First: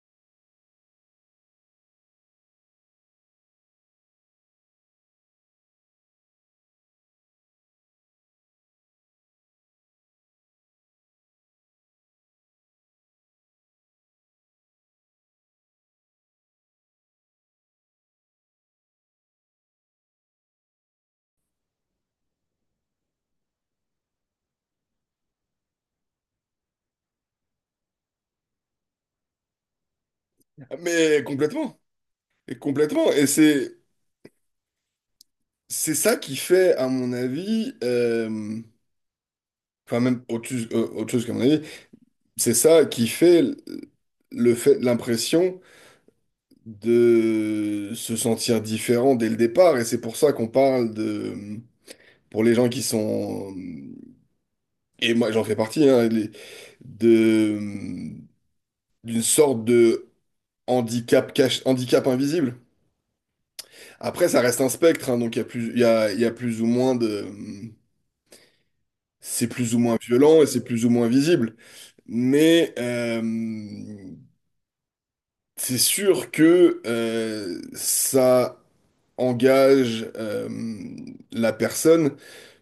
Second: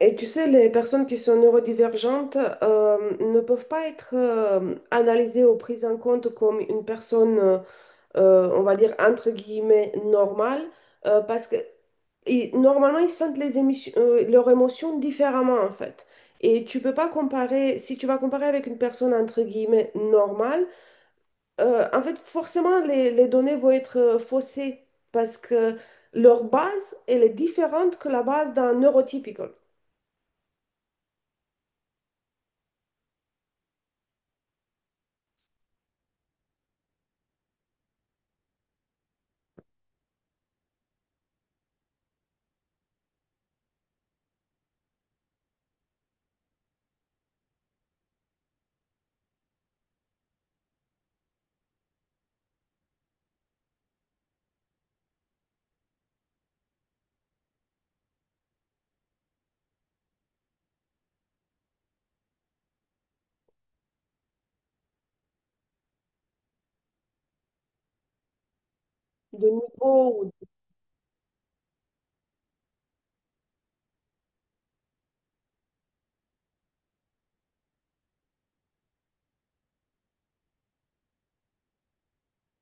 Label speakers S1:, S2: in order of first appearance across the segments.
S1: Et tu sais, les personnes qui sont neurodivergentes ne peuvent pas être analysées ou prises en compte comme une personne, on va dire, entre guillemets, normale, parce que et normalement, ils sentent leurs émotions différemment, en fait. Et tu peux pas comparer, si tu vas comparer avec une personne, entre guillemets, normale, en fait, forcément, les données vont être faussées, parce que leur base, elle est différente que la base d'un neurotypical
S2: Mais complètement, et complètement, et c'est ça qui fait, à mon avis, enfin même autre chose qu'à mon avis, c'est ça qui fait le fait, l'impression de se sentir différent dès le départ, et c'est pour ça qu'on parle de, pour les gens qui sont, et moi j'en fais partie, hein, de d'une sorte de handicap cache, handicap invisible. Après, ça reste un spectre, hein, donc il y a plus, il y a plus ou moins de.
S1: de
S2: C'est plus ou moins
S1: niveau.
S2: violent et c'est plus ou moins visible. Mais c'est sûr que ça engage la personne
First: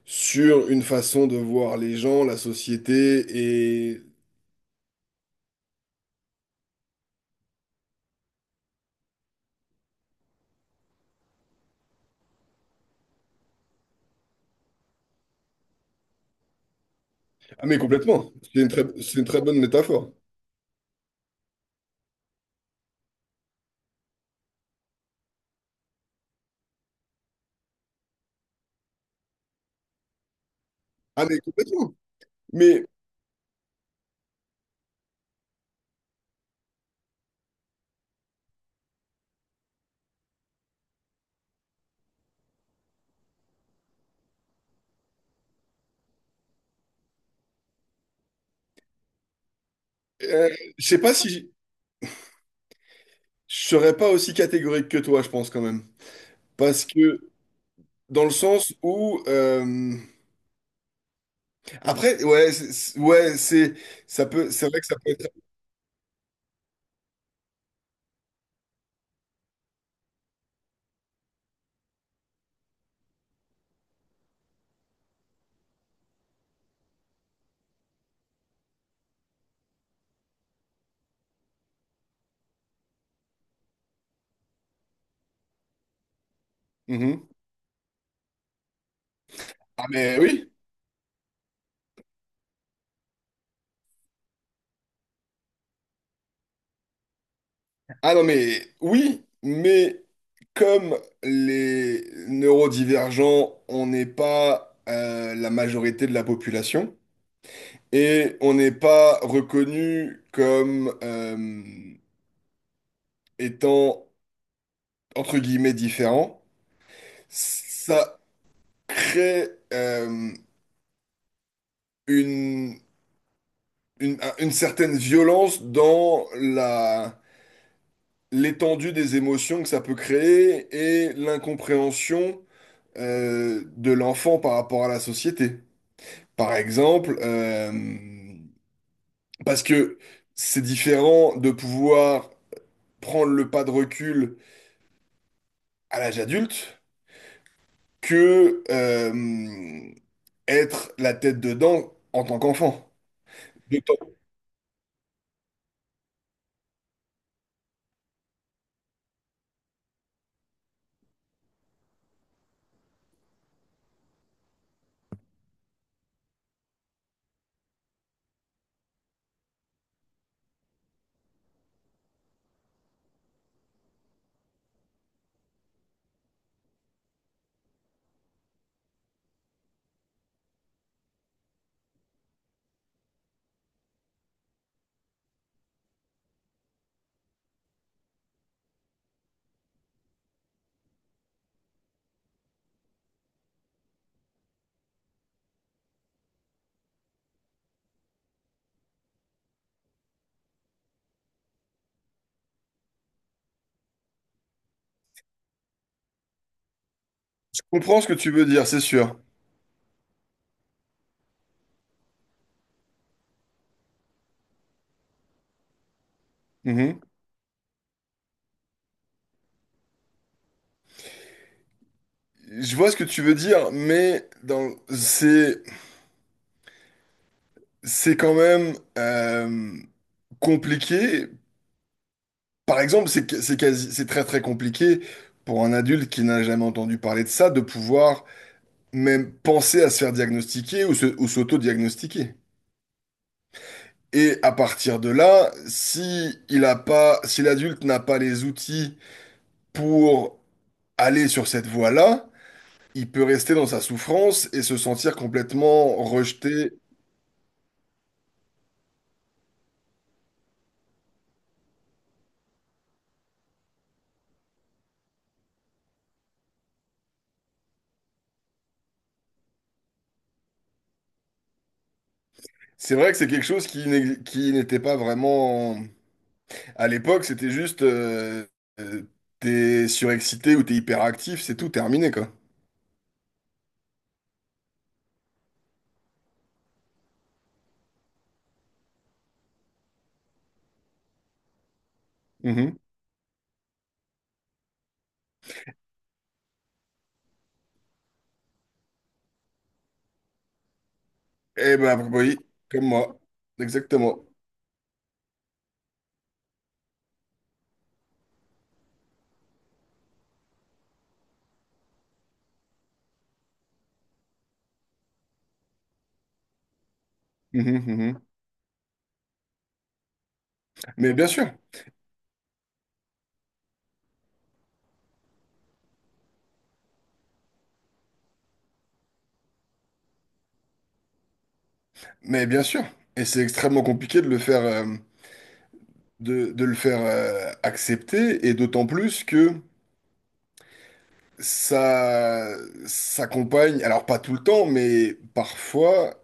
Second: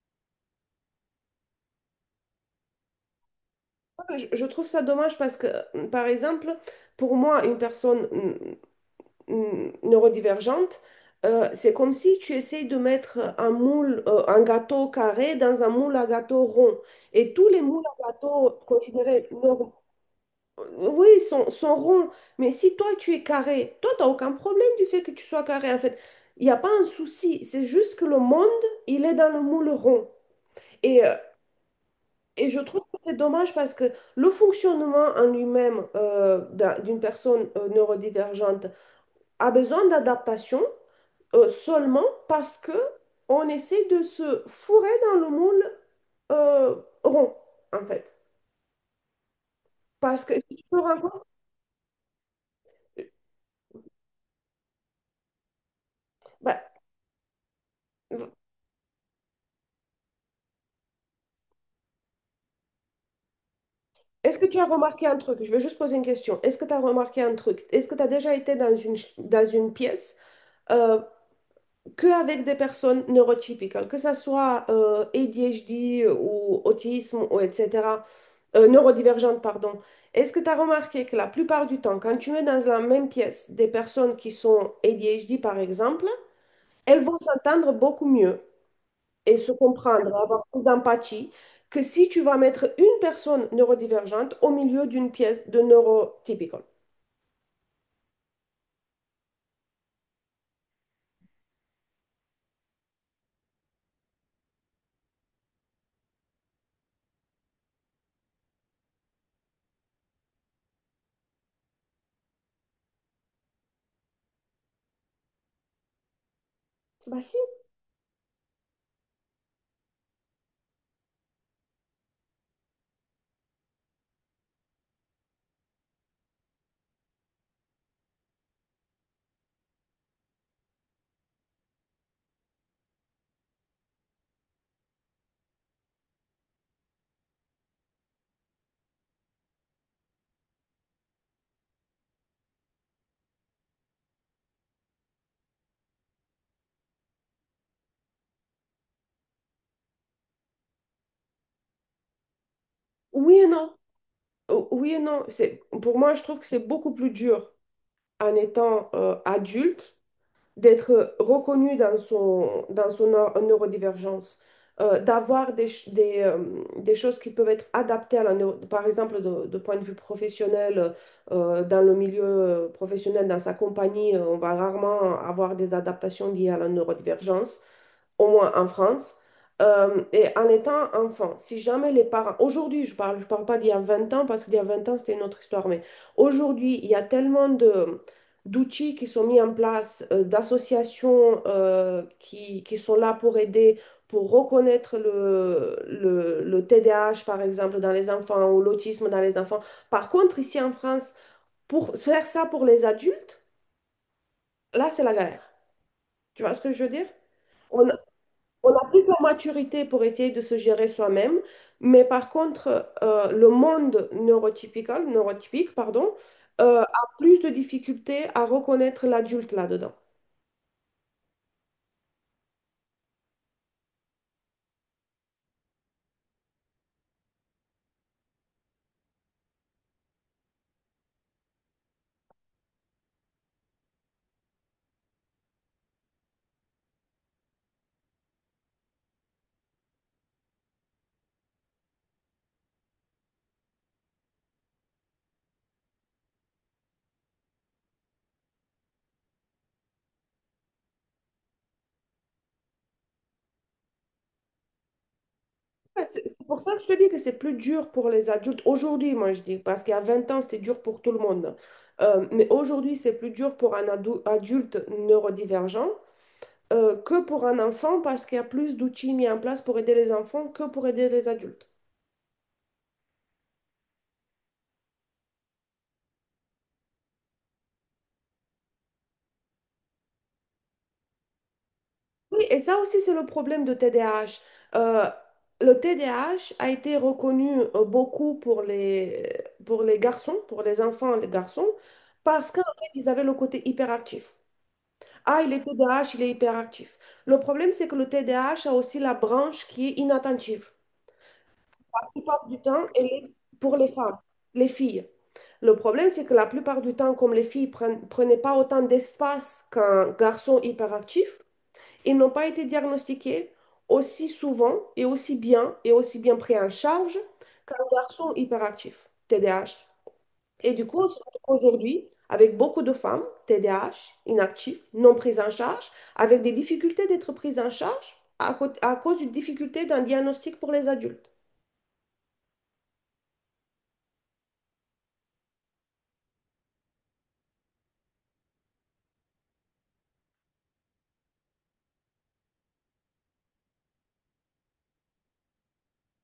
S2: sur une façon de voir les gens, la société et...
S1: Je trouve ça dommage parce que, par exemple, pour moi, une personne neurodivergente, c'est comme si tu essayes de mettre un moule, un gâteau carré dans un moule à gâteau rond. Et tous les
S2: Ah mais
S1: moules à
S2: complètement.
S1: gâteau
S2: C'est une
S1: considérés
S2: très bonne
S1: normaux,
S2: métaphore.
S1: oui, sont ronds. Mais si toi, tu es carré, toi, tu n'as aucun problème du fait que tu sois carré. En fait, il n'y a pas un souci. C'est juste que le monde, il est dans le moule rond. Et euh,
S2: Ah mais complètement.
S1: et je trouve
S2: Mais
S1: que c'est dommage parce que le fonctionnement en lui-même d'une personne neurodivergente a besoin d'adaptation seulement parce que on essaie de se fourrer dans le moule euh, rond, en fait. Parce que
S2: euh,
S1: si tu te
S2: je sais
S1: rends
S2: pas
S1: compte,
S2: si... Je serais pas aussi catégorique que toi, je pense quand même.
S1: bah,
S2: Parce que dans le sens où... Après, ouais, c'est, ça
S1: est-ce que
S2: peut,
S1: tu as
S2: c'est vrai que ça
S1: remarqué
S2: peut
S1: un
S2: être.
S1: truc? Je vais juste poser une question. Est-ce que tu as remarqué un truc? Est-ce que tu as déjà été dans dans une pièce euh, qu'avec des personnes neurotypiques, que ce soit ADHD ou autisme ou etc., neurodivergente, pardon. Est-ce que tu as remarqué que la plupart du temps, quand tu mets dans la même pièce des personnes qui sont ADHD, par exemple, elles vont
S2: Mhm.
S1: s'entendre beaucoup mieux et se
S2: Ah
S1: comprendre,
S2: mais
S1: avoir
S2: oui.
S1: plus d'empathie, que si tu vas mettre une personne neurodivergente au milieu d'une pièce de neurotypical.
S2: Ah non mais oui, mais comme les neurodivergents, on n'est pas la majorité de la population et on n'est pas reconnu comme étant entre guillemets différent,
S1: Bah si,
S2: ça crée une, une certaine violence dans la l'étendue des émotions que ça peut créer et l'incompréhension de l'enfant par rapport à la société. Par exemple, parce que c'est différent de pouvoir prendre le pas de recul à l'âge adulte que être la tête dedans en tant qu'enfant.
S1: oui et non.
S2: Je
S1: O- Oui et non. C'est, pour moi, je trouve que c'est beaucoup plus dur en étant adulte d'être reconnu dans dans son neurodivergence, d'avoir des choses qui peuvent être adaptées à la neuro- par exemple, de point de vue professionnel, dans le milieu professionnel, dans sa compagnie, on va rarement avoir des adaptations liées à la neurodivergence au moins en France. Et en étant enfant, si jamais les parents, aujourd'hui je parle pas d'il y a 20 ans parce qu'il y a 20 ans c'était une autre histoire, mais aujourd'hui il y a tellement d'outils qui sont mis en place, d'associations qui sont là pour aider, pour reconnaître le TDAH, par exemple, dans les enfants ou l'autisme dans les enfants. Par contre, ici en France, pour faire ça pour les adultes, là, c'est la galère. Tu vois ce que je veux dire? On,
S2: comprends ce que tu veux dire,
S1: on
S2: c'est
S1: a plus la
S2: sûr.
S1: maturité pour essayer de se gérer soi-même, mais par contre, le monde neurotypique, pardon,
S2: Mhm.
S1: a plus de difficultés à reconnaître l'adulte là-dedans.
S2: Je vois ce que tu veux dire, mais dans c'est quand même compliqué. Par exemple, c'est quasi, c'est très très compliqué pour un adulte qui n'a jamais entendu parler de ça de pouvoir même penser à se faire diagnostiquer ou se, ou s'auto-diagnostiquer. Et à partir de là, si il a pas, si l'adulte n'a pas les outils pour aller sur cette voie-là, il peut rester dans sa souffrance et se sentir complètement
S1: Ouais, c'est pour
S2: rejeté.
S1: ça que je te dis que c'est plus dur pour les adultes aujourd'hui, moi je dis, parce qu'il y a 20 ans, c'était dur pour tout le monde. Mais aujourd'hui, c'est plus dur pour un adulte neurodivergent que pour un enfant, parce qu'il y a plus d'outils mis en place pour aider les enfants que pour aider les adultes.
S2: C'est vrai que c'est quelque chose qui n'était pas vraiment. À l'époque, c'était juste euh, t'es surexcité ou t'es hyperactif, c'est tout terminé, quoi.
S1: Oui, et ça aussi, c'est le problème de TDAH. Euh, le TDAH a H a été reconnu beaucoup pour les garçons, pour les enfants, et les garçons, parce qu'en
S2: Mhm.
S1: fait, ils avaient le côté hyperactif. Ah, il est TDAH, il est hyperactif. Le problème, c'est que le TDAH a H a aussi la branche qui est inattentive.
S2: Eh
S1: La
S2: ben oui,
S1: plupart du
S2: comme
S1: temps, elle
S2: moi.
S1: est pour les femmes,
S2: Exactement.
S1: les filles. Le problème, c'est que la plupart du temps, comme les filles ne prenaient pas autant d'espace qu'un garçon hyperactif, ils n'ont pas été diagnostiqués aussi souvent et aussi bien pris en charge
S2: Mhm,
S1: qu'un
S2: mhm.
S1: garçon hyperactif, TDAH. Et du coup, on
S2: Mais
S1: se
S2: bien sûr,
S1: retrouve aujourd'hui avec beaucoup de femmes, TDAH, inactives, non prises en charge, avec des difficultés d'être prises en charge à cause d'une difficulté d'un diagnostic pour les adultes.
S2: mais bien sûr. Et c'est extrêmement compliqué de le faire accepter, et d'autant plus que ça s'accompagne, alors pas tout le temps, mais parfois,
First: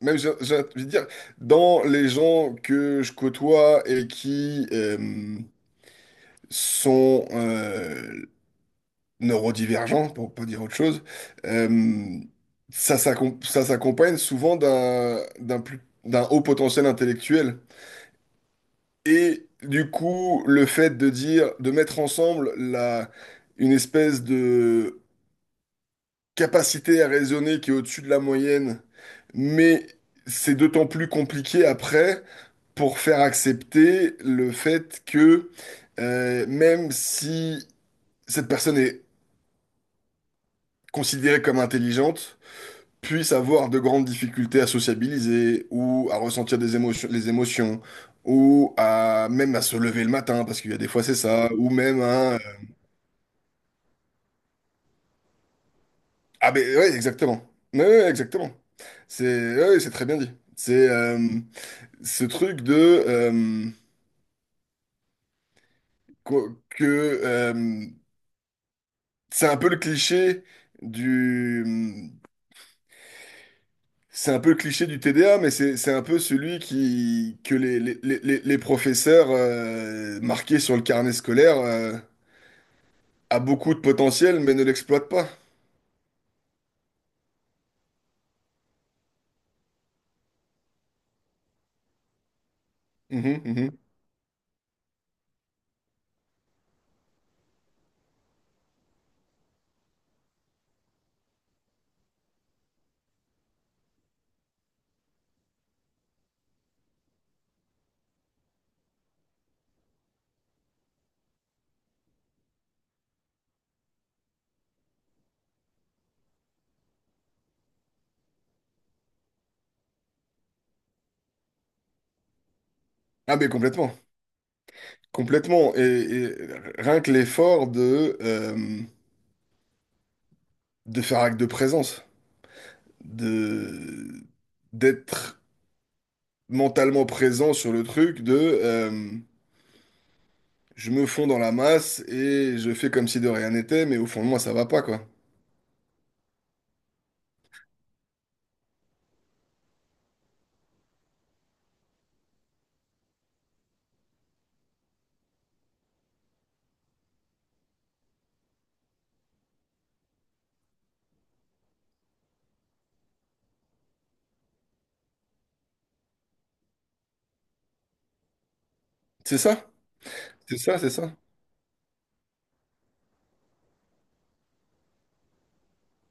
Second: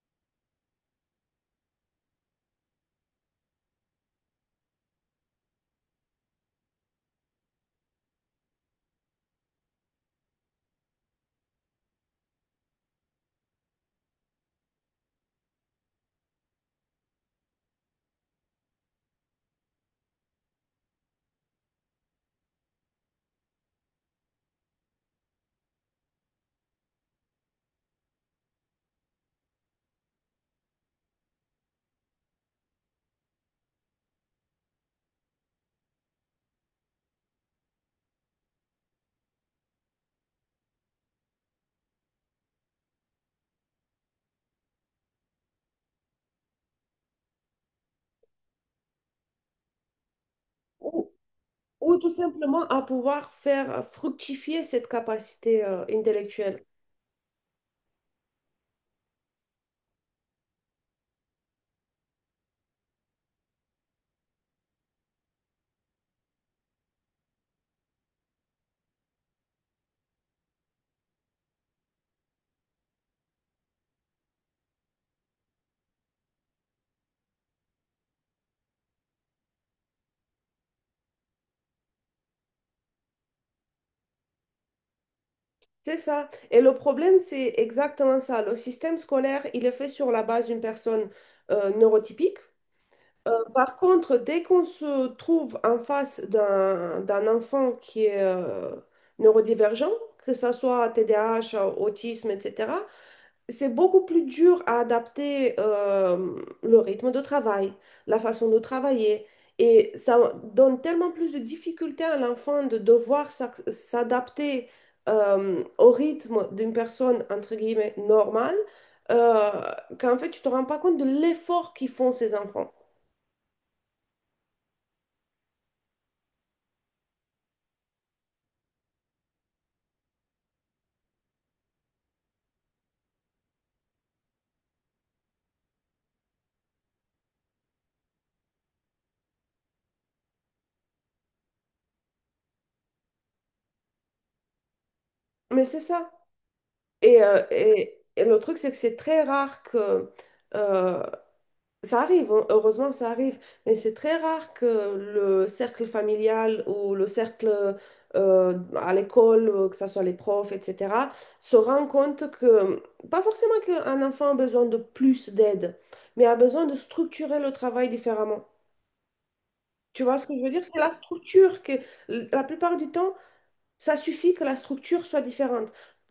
S2: même, j'ai envie de dire, dans les gens que je côtoie et qui... sont neurodivergents, pour pas dire autre chose, euh, ça s'accompagne souvent d'un d'un haut potentiel intellectuel. Et du coup, le fait de dire, de mettre ensemble la, une espèce de capacité à raisonner qui est au-dessus de la moyenne, mais c'est d'autant plus compliqué après pour faire accepter le fait que même si cette personne est considérée comme intelligente puisse avoir de grandes difficultés à sociabiliser ou à ressentir des émotions, les émotions ou à même à se lever le matin parce qu'il y a des fois
S1: Ou,
S2: c'est ça ou
S1: ou
S2: même
S1: tout
S2: à...
S1: simplement à pouvoir faire fructifier cette capacité
S2: Ah
S1: intellectuelle.
S2: ben ouais exactement. Ouais, ouais, exactement. C'est ouais, ouais, c'est très bien dit. C'est ce truc de que euh, c'est un peu le cliché du. C'est un peu le cliché du TDA, mais c'est un peu celui qui que les, les professeurs marqués sur le carnet scolaire a beaucoup de potentiel, mais ne l'exploitent pas.
S1: C'est ça. Et le problème, c'est exactement ça. Le système scolaire, il est fait sur la base d'une personne neurotypique.
S2: Mhm,
S1: Par
S2: mhm.
S1: contre, dès qu'on se trouve en face d'un enfant qui est neurodivergent, que ce soit TDAH, autisme, etc., c'est beaucoup plus dur à adapter le rythme de travail, la façon de travailler. Et ça donne tellement plus de difficultés à l'enfant de devoir s'adapter au rythme d'une personne, entre guillemets, normale, euh, qu'en fait, tu te rends pas compte de l'effort qu'ils font ces enfants.
S2: Ah mais complètement, complètement. Et rien que l'effort de faire acte de présence, de d'être mentalement présent sur le truc, de je me fonds dans la masse et je fais comme si de rien n'était, mais au fond de moi ça va pas quoi.
S1: Mais c'est ça. Et et le truc, c'est que c'est très rare que euh, ça arrive, hein, heureusement, ça arrive, mais c'est très rare que le cercle familial ou le cercle à l'école, que ce soit les profs, etc., se rend compte que, pas forcément qu'un enfant a besoin de plus d'aide, mais a besoin de structurer le travail différemment.
S2: C'est ça,
S1: Tu vois ce que je veux
S2: c'est
S1: dire?
S2: ça,
S1: C'est
S2: c'est
S1: la
S2: ça.
S1: structure que, la plupart du temps, ça suffit que la structure soit différente.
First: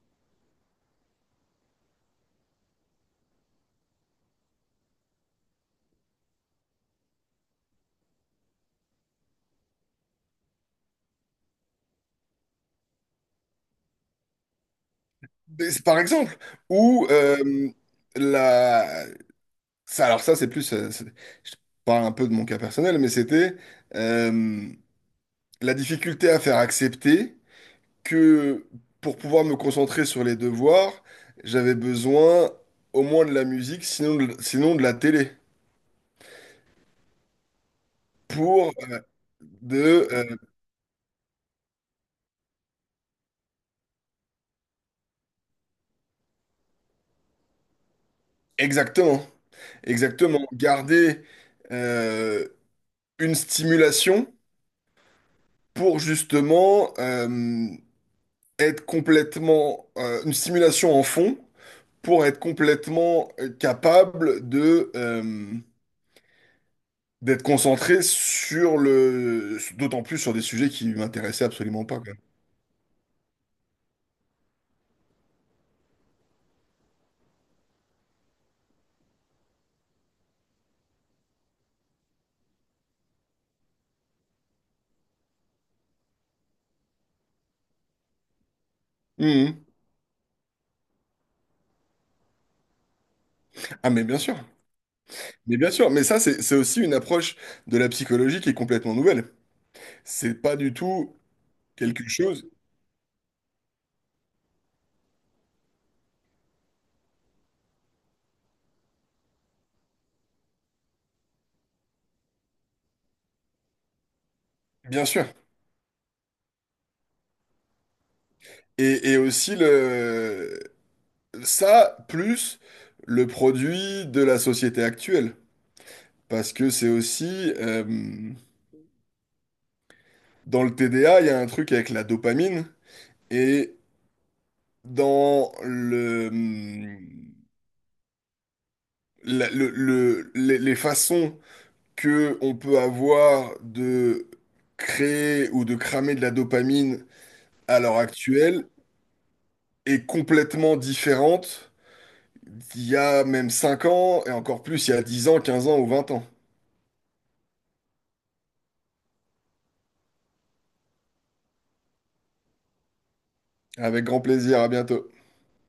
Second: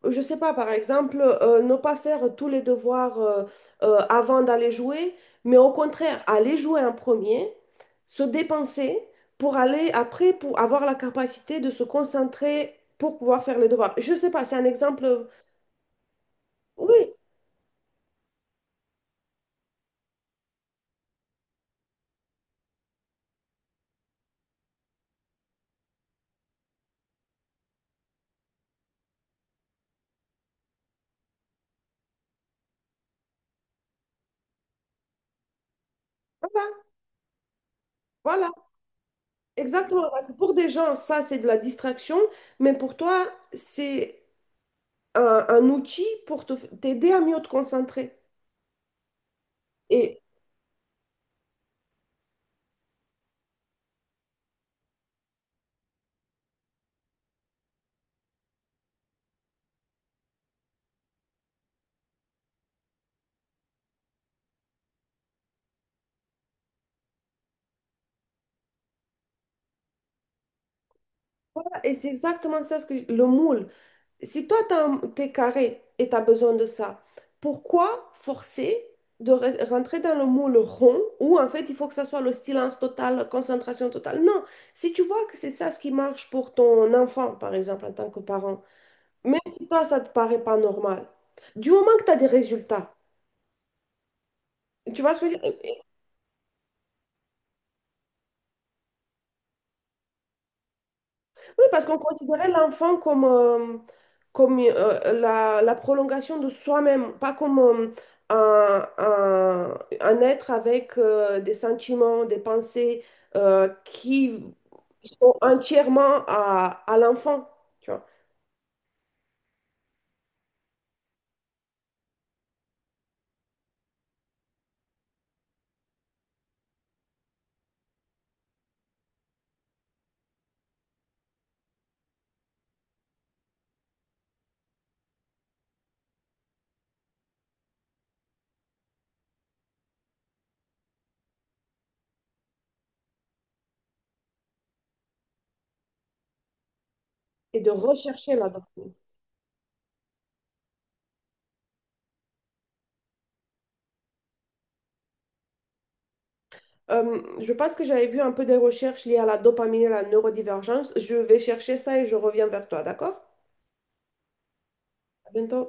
S1: Je sais pas, par exemple, ne pas faire tous les devoirs avant d'aller jouer, mais au contraire, aller jouer en premier, se dépenser pour aller après, pour avoir la capacité de se concentrer pour pouvoir faire les devoirs. Je sais pas, c'est un exemple.
S2: Mais c'est. Par exemple, ou
S1: Oui,
S2: la... Ça, alors ça c'est plus, je parle un peu de mon cas personnel, mais c'était euh, la difficulté à faire accepter que pour pouvoir me concentrer sur les devoirs, j'avais besoin au moins de la musique, sinon de la télé,
S1: voilà, voilà,
S2: pour de
S1: exactement. Parce que pour des gens, ça, c'est de la distraction, mais pour toi, c'est un outil pour t'aider à mieux te concentrer.
S2: exactement,
S1: Et
S2: exactement garder euh, une stimulation pour justement être complètement une stimulation en fond pour être complètement capable de d'être concentré sur le d'autant plus sur des sujets qui m'intéressaient absolument
S1: Et
S2: pas
S1: c'est
S2: quoi.
S1: exactement ça, ce que le moule. Si toi, t'es carré et tu as besoin de ça, pourquoi forcer de rentrer dans le moule rond où en fait il faut que ça soit le silence total, concentration totale? Non, si tu vois que c'est ça ce qui marche pour ton enfant, par exemple, en tant que parent, même
S2: Mhm.
S1: si toi, ça te paraît pas normal, du moment que tu as des résultats,
S2: Ah mais bien sûr,
S1: tu vois ce que je veux
S2: mais bien
S1: dire?
S2: sûr, mais ça c'est aussi une approche de la psychologie qui est complètement nouvelle. C'est pas du tout
S1: Oui, parce qu'on
S2: quelque
S1: considérait
S2: chose,
S1: l'enfant comme, la, la prolongation de soi-même, pas comme un, un être avec des sentiments, des pensées qui
S2: bien sûr.
S1: sont entièrement à l'enfant, tu vois,
S2: Et aussi le ça plus le produit de la société actuelle. Parce que c'est aussi, dans le TDA, il y a un truc avec la dopamine et dans le, mm, la- les façons que on peut avoir de créer ou de cramer de la dopamine
S1: et de
S2: à l'heure
S1: rechercher la
S2: actuelle
S1: dopamine.
S2: est complètement différente d'il y a même 5 ans et encore plus il y a 10 ans, 15 ans ou 20 ans.
S1: Je pense que j'avais vu un peu des recherches liées à la dopamine et à la neurodivergence. Je vais chercher ça et je reviens vers toi, d'accord?
S2: Avec grand plaisir, à bientôt.
S1: À bientôt.